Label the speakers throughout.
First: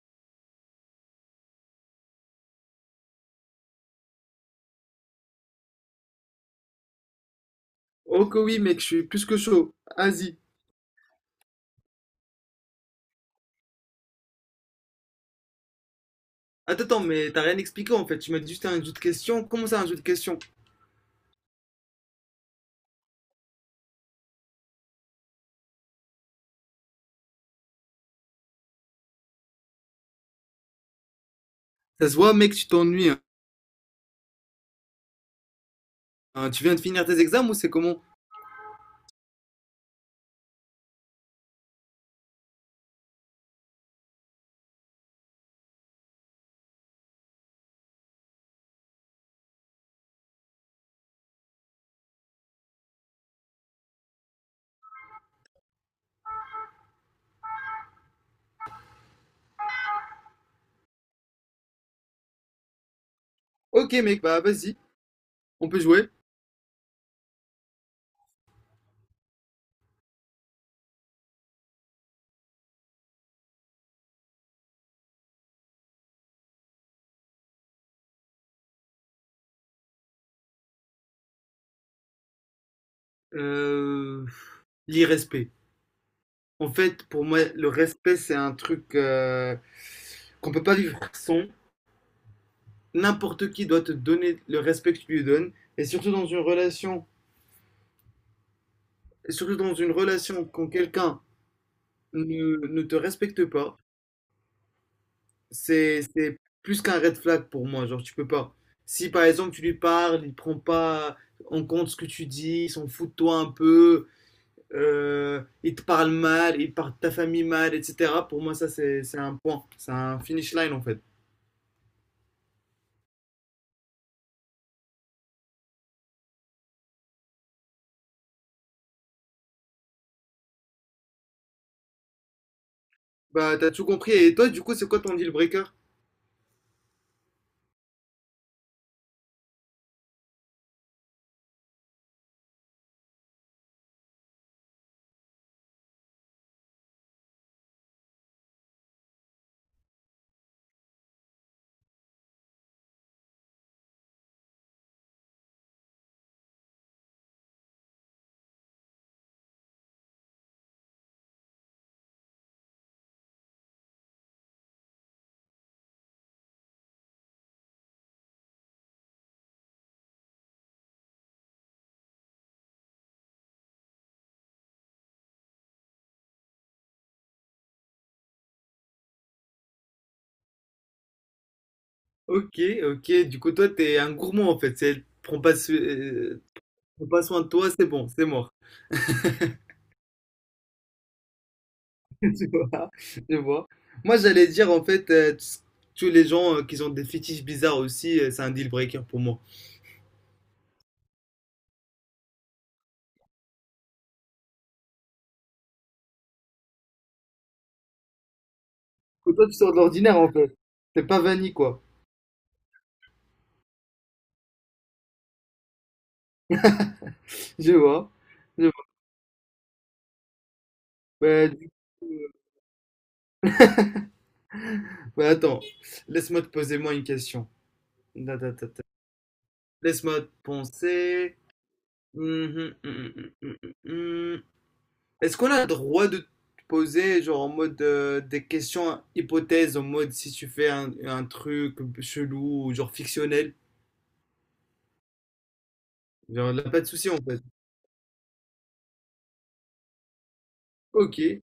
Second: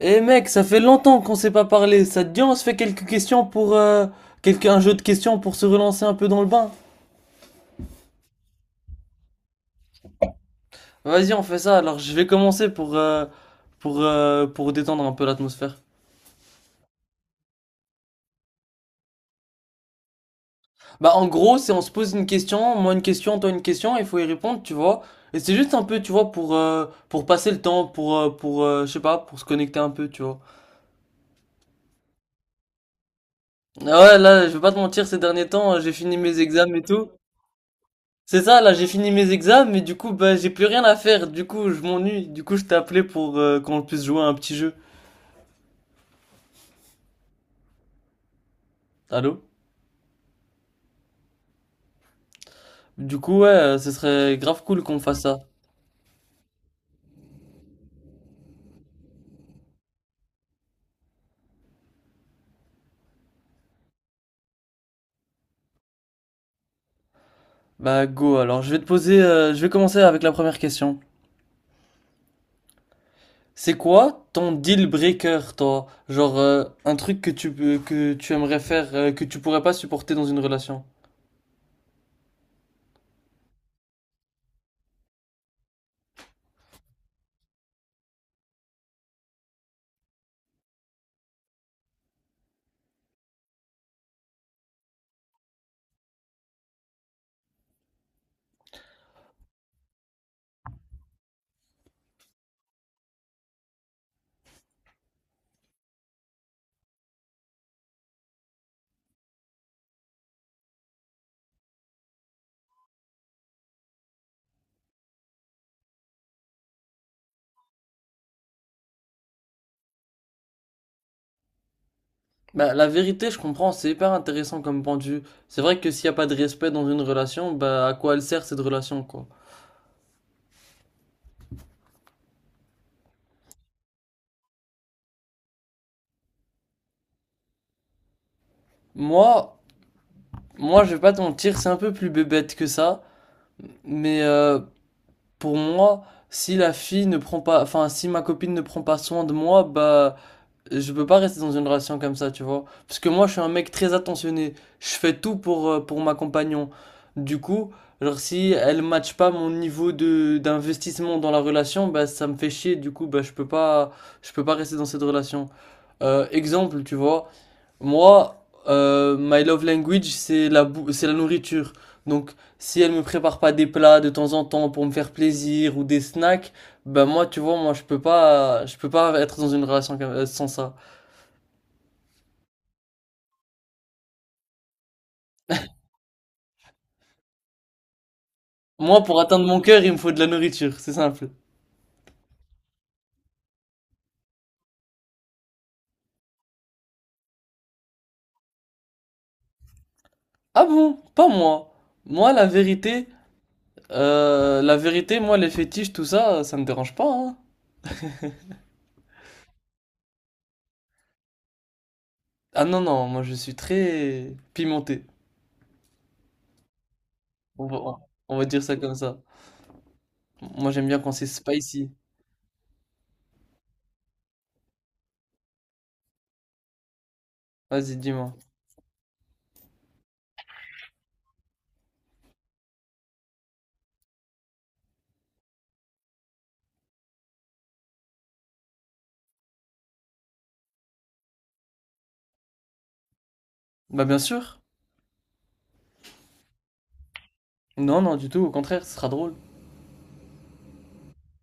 Speaker 1: Eh mec, ça fait longtemps qu'on s'est pas parlé. Ça te dit, on se fait quelques questions pour un jeu de questions pour se relancer un peu dans le bain.
Speaker 2: Oh que oui mec, je suis plus que chaud. Vas-y.
Speaker 1: Vas-y, on fait ça. Alors, je vais commencer pour pour détendre un peu l'atmosphère.
Speaker 2: Attends, attends, mais t'as rien expliqué en fait. Tu m'as dit juste un jeu de questions. Comment ça un jeu de questions?
Speaker 1: Bah, en gros, c'est on se pose une question, moi une question, toi une question, il faut y répondre, tu vois. Et c'est juste un peu, tu vois, pour pour passer le temps, pour, je sais pas, pour se connecter un peu, tu vois.
Speaker 2: Ça se voit mec, tu t'ennuies, hein.
Speaker 1: Ah ouais, là, je vais pas te mentir, ces derniers temps, j'ai fini mes
Speaker 2: Hein, tu viens
Speaker 1: examens
Speaker 2: de
Speaker 1: et
Speaker 2: finir
Speaker 1: tout.
Speaker 2: tes examens ou c'est comment?
Speaker 1: C'est ça, là, j'ai fini mes examens, mais du coup, bah, j'ai plus rien à faire. Du coup, je m'ennuie. Du coup, je t'ai appelé pour qu'on puisse jouer à un petit jeu. Allô? Du coup, ouais, ce serait grave cool qu'on fasse ça.
Speaker 2: Ok mec, bah vas-y, on peut jouer.
Speaker 1: Bah, go, alors, je vais te poser, je vais commencer avec la première question. C'est quoi ton deal breaker, toi? Genre, un truc que que tu aimerais faire, que tu pourrais pas supporter dans une relation?
Speaker 2: Euh... L'irrespect. En fait, pour moi, le respect c'est un truc qu'on peut pas vivre sans. N'importe qui doit te donner le respect que tu lui donnes. Et surtout dans une relation, et surtout dans une relation quand quelqu'un ne te respecte pas. C'est plus qu'un red flag pour moi, genre tu peux pas. Si par exemple tu lui parles, il prend pas en compte ce que tu dis, il s'en fout de toi un peu, il te parle mal, il parle de ta famille mal, etc. Pour moi ça c'est un point, c'est un finish line en fait.
Speaker 1: Bah, la vérité, je comprends, c'est hyper intéressant comme pendu. C'est vrai que s'il y a pas de respect dans une relation, bah, à quoi elle sert cette relation, quoi?
Speaker 2: Bah t'as tout compris. Et toi du coup c'est quoi ton deal breaker?
Speaker 1: Moi, moi, je vais pas te mentir, c'est un peu plus bébête que ça, mais pour moi, si la fille ne prend pas, enfin, si ma copine ne prend pas soin de moi, bah, je peux pas rester dans une relation comme ça, tu vois. Parce que moi, je suis un mec très attentionné. Je fais tout pour pour ma compagnon. Du coup, alors si elle matche pas mon niveau d'investissement dans la relation, bah, ça me fait chier. Du coup, bah, je peux pas rester dans cette relation. Exemple, tu vois. Moi, my love language, c'est c'est la nourriture. Donc, si elle me prépare pas des plats de temps en temps pour me faire plaisir ou des snacks, ben moi, tu vois, moi, je peux pas être dans une relation sans ça.
Speaker 2: Ok, ok, du coup toi t'es un gourmand en fait, c'est prends pas, so- prends pas soin de toi, c'est bon, c'est mort.
Speaker 1: Moi, pour atteindre mon cœur, il me faut de la nourriture, c'est simple.
Speaker 2: Tu vois, je vois. Moi, j'allais dire, en fait, tous les gens qui ont des fétiches bizarres aussi, c'est un deal breaker pour moi.
Speaker 1: Ah bon? Pas moi. Moi, la vérité, moi, les fétiches, tout ça, ça me dérange pas, hein.
Speaker 2: Que toi, tu sors de l'ordinaire, en fait. T'es pas vanille, quoi.
Speaker 1: Ah non, non, moi, je suis très pimenté. On
Speaker 2: Je
Speaker 1: va,
Speaker 2: vois.
Speaker 1: on va dire
Speaker 2: Je
Speaker 1: ça
Speaker 2: vois.
Speaker 1: comme ça. Moi, j'aime bien quand c'est
Speaker 2: Bah, du
Speaker 1: spicy.
Speaker 2: coup, bah, attends, laisse-moi te poser moi une question.
Speaker 1: Vas-y, dis-moi.
Speaker 2: Da, da, da, da. Laisse-moi te penser. Mhm, mhm, mhm, mhm, mhm. Est-ce qu'on a le droit de te poser, genre, en mode des questions hypothèses, en mode si tu fais un truc chelou ou genre fictionnel?
Speaker 1: Bah bien sûr.
Speaker 2: Genre, là, pas de souci en fait.
Speaker 1: Non, non, du tout, au contraire, ce sera drôle.
Speaker 2: Ok.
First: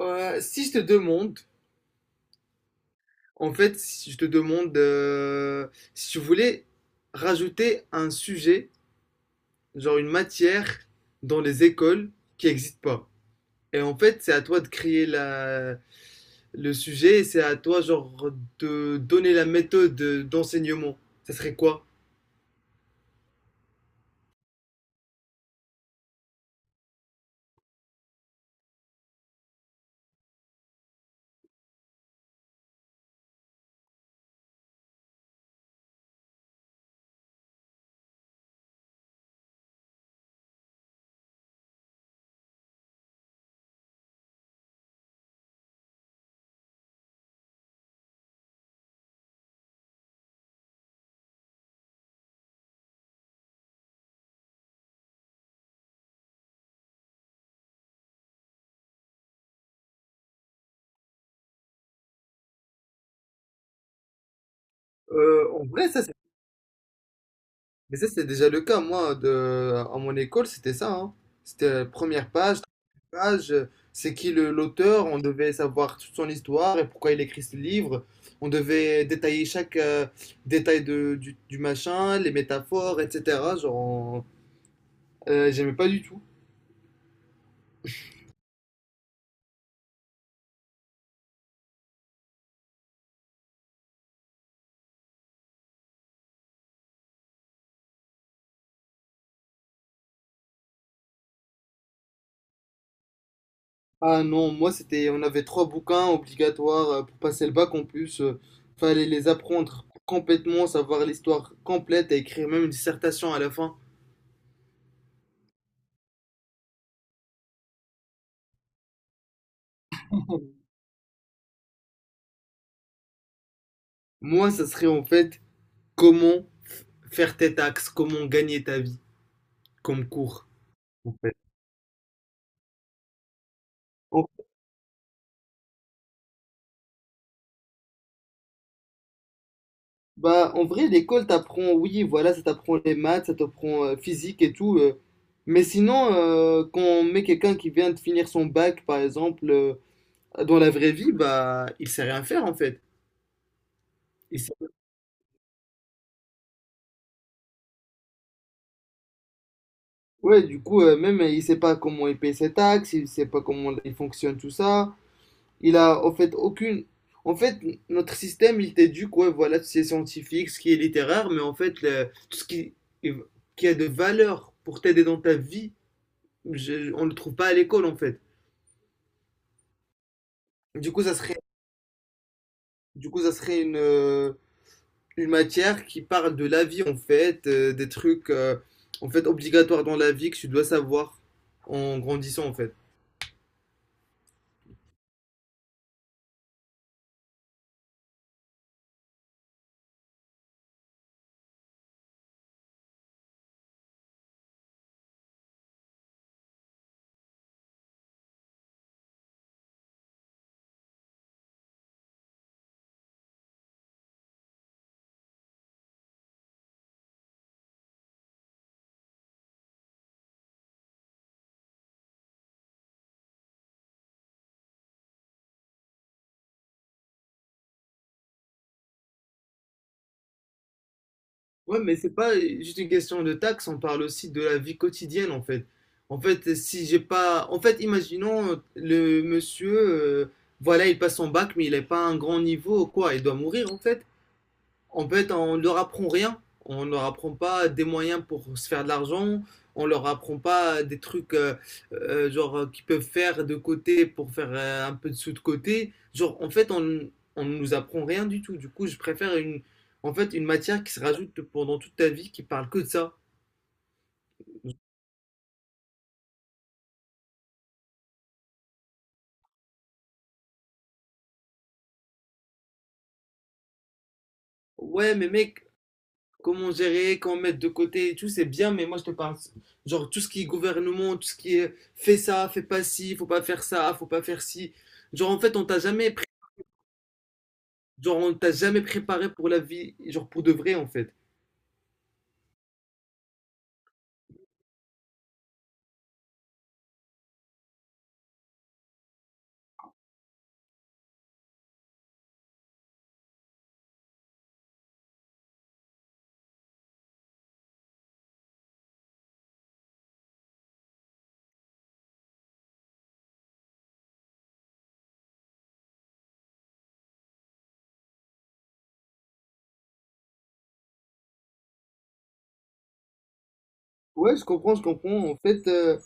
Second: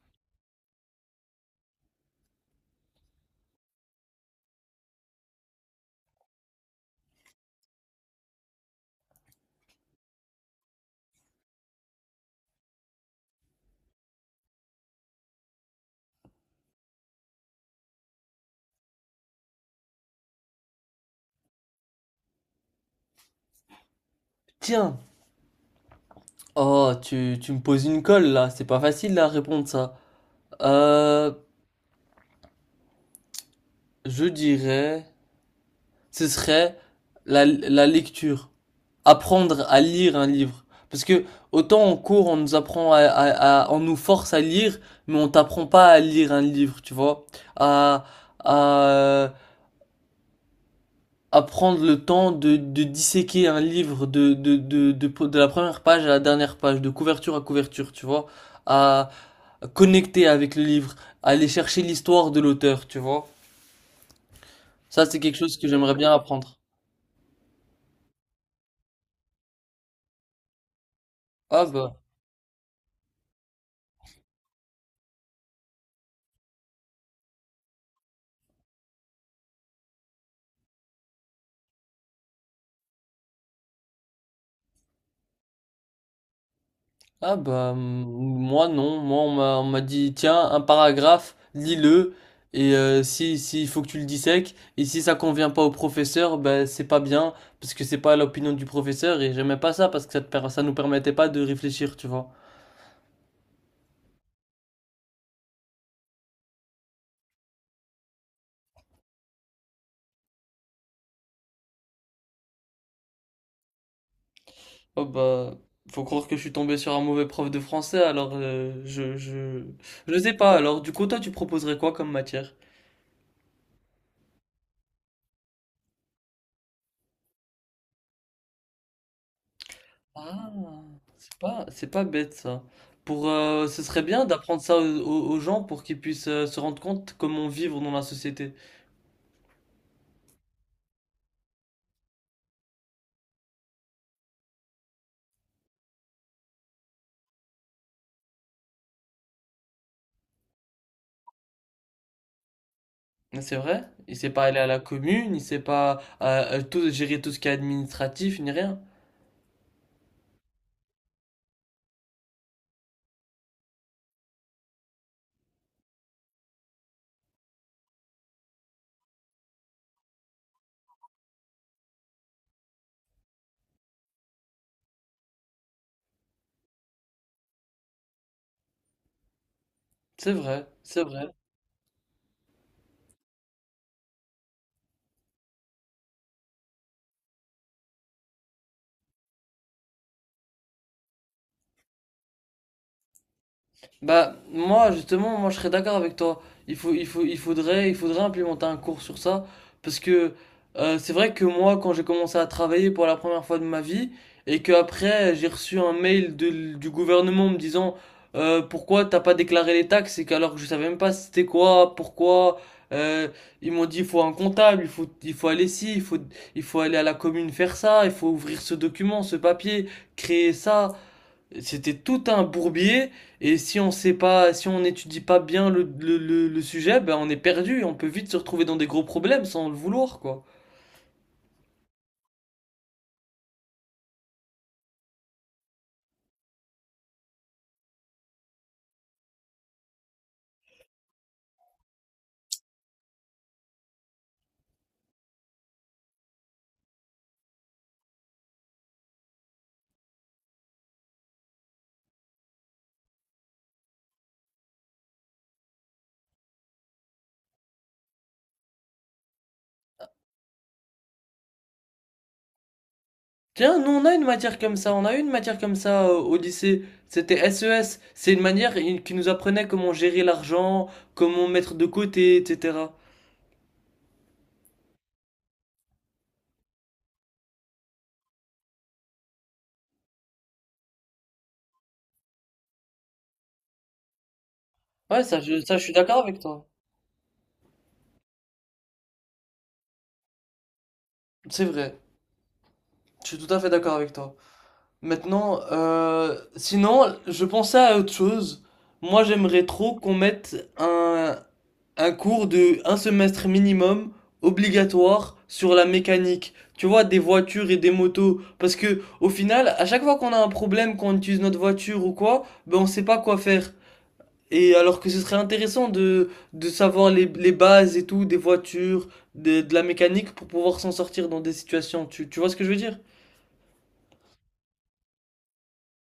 Speaker 2: Si je te demande, en fait, Si je te demande si tu voulais rajouter un sujet, genre une matière dans les écoles qui n'existe pas. Et en fait, c'est à toi de créer le sujet et c'est à toi, genre, de donner la méthode d'enseignement. Ça serait quoi?
Speaker 1: Tiens, oh, tu me poses une colle là, c'est pas facile à répondre ça. Euh, je dirais, ce serait la lecture. Apprendre à lire un livre. Parce que autant en cours, on nous apprend à on nous force à lire, mais on t'apprend pas à lire un livre, tu vois. À, à, à prendre le temps de disséquer un livre de la première page à la dernière page, de couverture à couverture, tu vois, à connecter avec le livre, à aller chercher l'histoire de l'auteur, tu vois. Ça, c'est quelque
Speaker 2: Euh,
Speaker 1: chose
Speaker 2: en
Speaker 1: que
Speaker 2: vrai,
Speaker 1: j'aimerais
Speaker 2: ça,
Speaker 1: bien apprendre.
Speaker 2: Mais ça, c'était déjà le cas. À mon école, c'était ça, hein. C'était
Speaker 1: Ah bah,
Speaker 2: première page, deuxième page, l'auteur, on devait savoir toute son histoire et pourquoi il écrit ce livre. On devait détailler chaque détail du machin, les métaphores, etc. J'aimais pas du tout.
Speaker 1: ah bah, moi non, moi on m'a dit, tiens, un paragraphe, lis-le, et si, il faut que tu le dissèques, et si ça convient pas au professeur, ben c'est pas bien, parce que c'est pas l'opinion du professeur, et j'aimais pas ça, parce que ça, ça nous permettait pas de réfléchir, tu vois.
Speaker 2: Ah non, on avait trois bouquins obligatoires pour passer le bac en plus. Fallait les apprendre complètement, savoir l'histoire complète et écrire même une dissertation à la fin.
Speaker 1: Oh bah, faut croire que je suis tombé sur un mauvais prof de français, alors je sais pas. Alors du coup, toi, tu proposerais quoi comme matière?
Speaker 2: Moi, ça serait en fait comment faire tes taxes, comment gagner ta vie comme cours,
Speaker 1: Ah,
Speaker 2: en fait.
Speaker 1: c'est pas bête ça. Ce serait bien
Speaker 2: En-
Speaker 1: d'apprendre ça aux aux gens pour qu'ils puissent se rendre compte comment vivre dans la société.
Speaker 2: Bah, en vrai, l'école t'apprend, oui, voilà, ça t'apprend les maths, ça t'apprend physique et tout. Mais sinon, quand on met quelqu'un qui vient de finir son bac, par exemple, dans la vraie vie, bah, il sait rien faire en fait.
Speaker 1: Mais c'est vrai? Il sait
Speaker 2: Il
Speaker 1: pas aller à
Speaker 2: sait-
Speaker 1: la commune, il sait pas tout, gérer tout ce qui est administratif, ni rien.
Speaker 2: ouais, du coup, même il sait pas comment il paye ses taxes, il sait pas comment il fonctionne tout ça. Il a en fait aucune. En fait, notre système, il t'éduque, ouais, voilà, tout ce qui est scientifique, ce qui est littéraire, mais en fait, tout ce qui a de valeur pour t'aider dans ta vie, on ne le trouve pas à l'école, en fait.
Speaker 1: C'est vrai,
Speaker 2: Du
Speaker 1: c'est
Speaker 2: coup, ça
Speaker 1: vrai.
Speaker 2: serait, du coup, ça serait une matière qui parle de la vie, en fait, des trucs obligatoires dans la vie que tu dois savoir en grandissant, en fait.
Speaker 1: Bah, moi, justement, moi, je serais d'accord avec toi. Il faudrait implémenter un cours sur ça. Parce que c'est vrai que moi, quand j'ai commencé à travailler pour la première fois de ma vie, et que après j'ai reçu un mail du gouvernement me disant pourquoi t'as pas déclaré les taxes, et qu'alors que je savais même pas c'était quoi, pourquoi. euh, Ils m'ont dit il faut un comptable, il faut aller ici, il faut aller à la commune faire ça, il faut ouvrir ce document, ce papier, créer ça. C'était tout un bourbier et si on sait pas, si on n'étudie pas bien le sujet, ben on est perdu, on peut vite se retrouver dans des gros problèmes sans le vouloir, quoi.
Speaker 2: Ouais, mais c'est pas juste une question de taxes. On parle aussi de la vie quotidienne en fait. En fait, si j'ai pas. En fait, imaginons le monsieur, voilà, il passe son bac, mais il n'est pas à un grand niveau, ou quoi, il doit mourir en fait. En fait, on ne leur apprend rien. On ne leur apprend pas des moyens pour se faire de l'argent. On ne leur apprend pas des trucs qu'ils peuvent faire de côté pour faire un peu de sous de côté. On ne nous apprend rien du tout. Du coup, je préfère une matière qui se rajoute pendant toute ta vie qui parle que de ça.
Speaker 1: Tiens, nous on a une matière comme ça, on a eu une matière comme ça au lycée. C'était SES, c'est une manière qui nous apprenait comment gérer l'argent, comment mettre de côté, etc.
Speaker 2: Ouais, mais mec, comment gérer, comment mettre de côté et tout, c'est bien, mais moi je te parle, genre tout ce qui est gouvernement, tout ce qui est fais ça, fais pas ci, faut pas faire ça, faut pas faire ci.
Speaker 1: Ouais,
Speaker 2: Genre en fait, on
Speaker 1: ça
Speaker 2: t'a
Speaker 1: je suis
Speaker 2: jamais
Speaker 1: d'accord avec toi.
Speaker 2: Genre, on t'a jamais préparé pour la vie, genre pour de vrai en fait.
Speaker 1: C'est vrai, je suis tout à fait d'accord avec toi. Maintenant, sinon, je pensais à autre chose. Moi, j'aimerais trop qu'on mette un cours de un semestre minimum obligatoire sur la mécanique. Tu vois, des voitures et des motos. Parce que, au final, à chaque fois qu'on a un problème, qu'on utilise notre voiture ou quoi, ben, on sait pas quoi faire. Et alors que ce serait intéressant de savoir les bases et tout, des voitures, de la mécanique pour pouvoir s'en sortir dans des situations. Tu vois ce que je veux dire?
Speaker 2: Ouais, je comprends, je comprends. En fait,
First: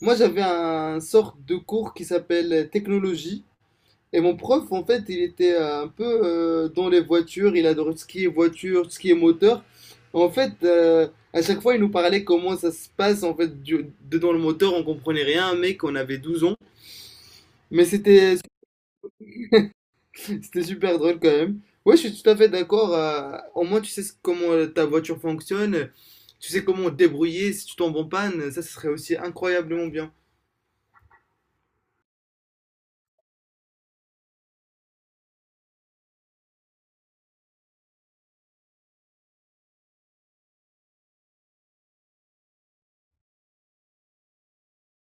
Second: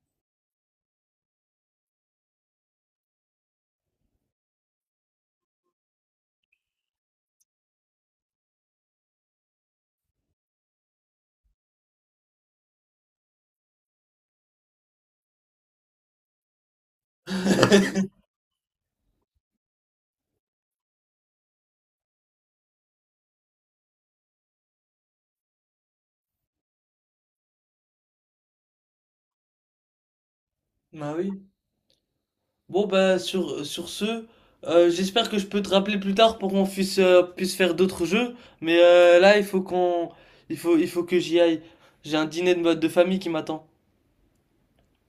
Speaker 2: moi j'avais un sorte de cours qui s'appelle technologie. Et mon prof, en fait, il était un peu dans les voitures. Il adorait tout ce qui est voiture, tout ce qui est moteur. En fait, euh, à chaque fois, il nous parlait comment ça se passe en fait dedans le moteur. On comprenait rien, mec, on avait 12 ans. Mais c'était C'était super drôle quand même. Ouais, je suis tout à fait d'accord. Au moins, tu sais comment ta voiture fonctionne. Tu sais comment te débrouiller si tu tombes en panne. Ça, ce serait aussi incroyablement bien.
Speaker 1: Bah oui. Bon bah sur ce, j'espère que je peux te rappeler plus tard pour qu'on puisse, puisse faire d'autres jeux, mais là il faut que j'y aille. J'ai un dîner de famille qui m'attend.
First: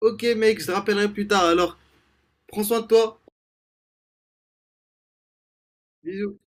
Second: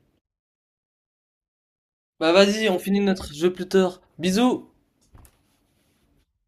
Speaker 2: Ok, mec, je te rappellerai plus tard. Alors,
Speaker 1: Bah
Speaker 2: prends
Speaker 1: vas-y, on
Speaker 2: soin de
Speaker 1: finit
Speaker 2: toi.
Speaker 1: notre jeu plus tard. Bisous!
Speaker 2: Bisous.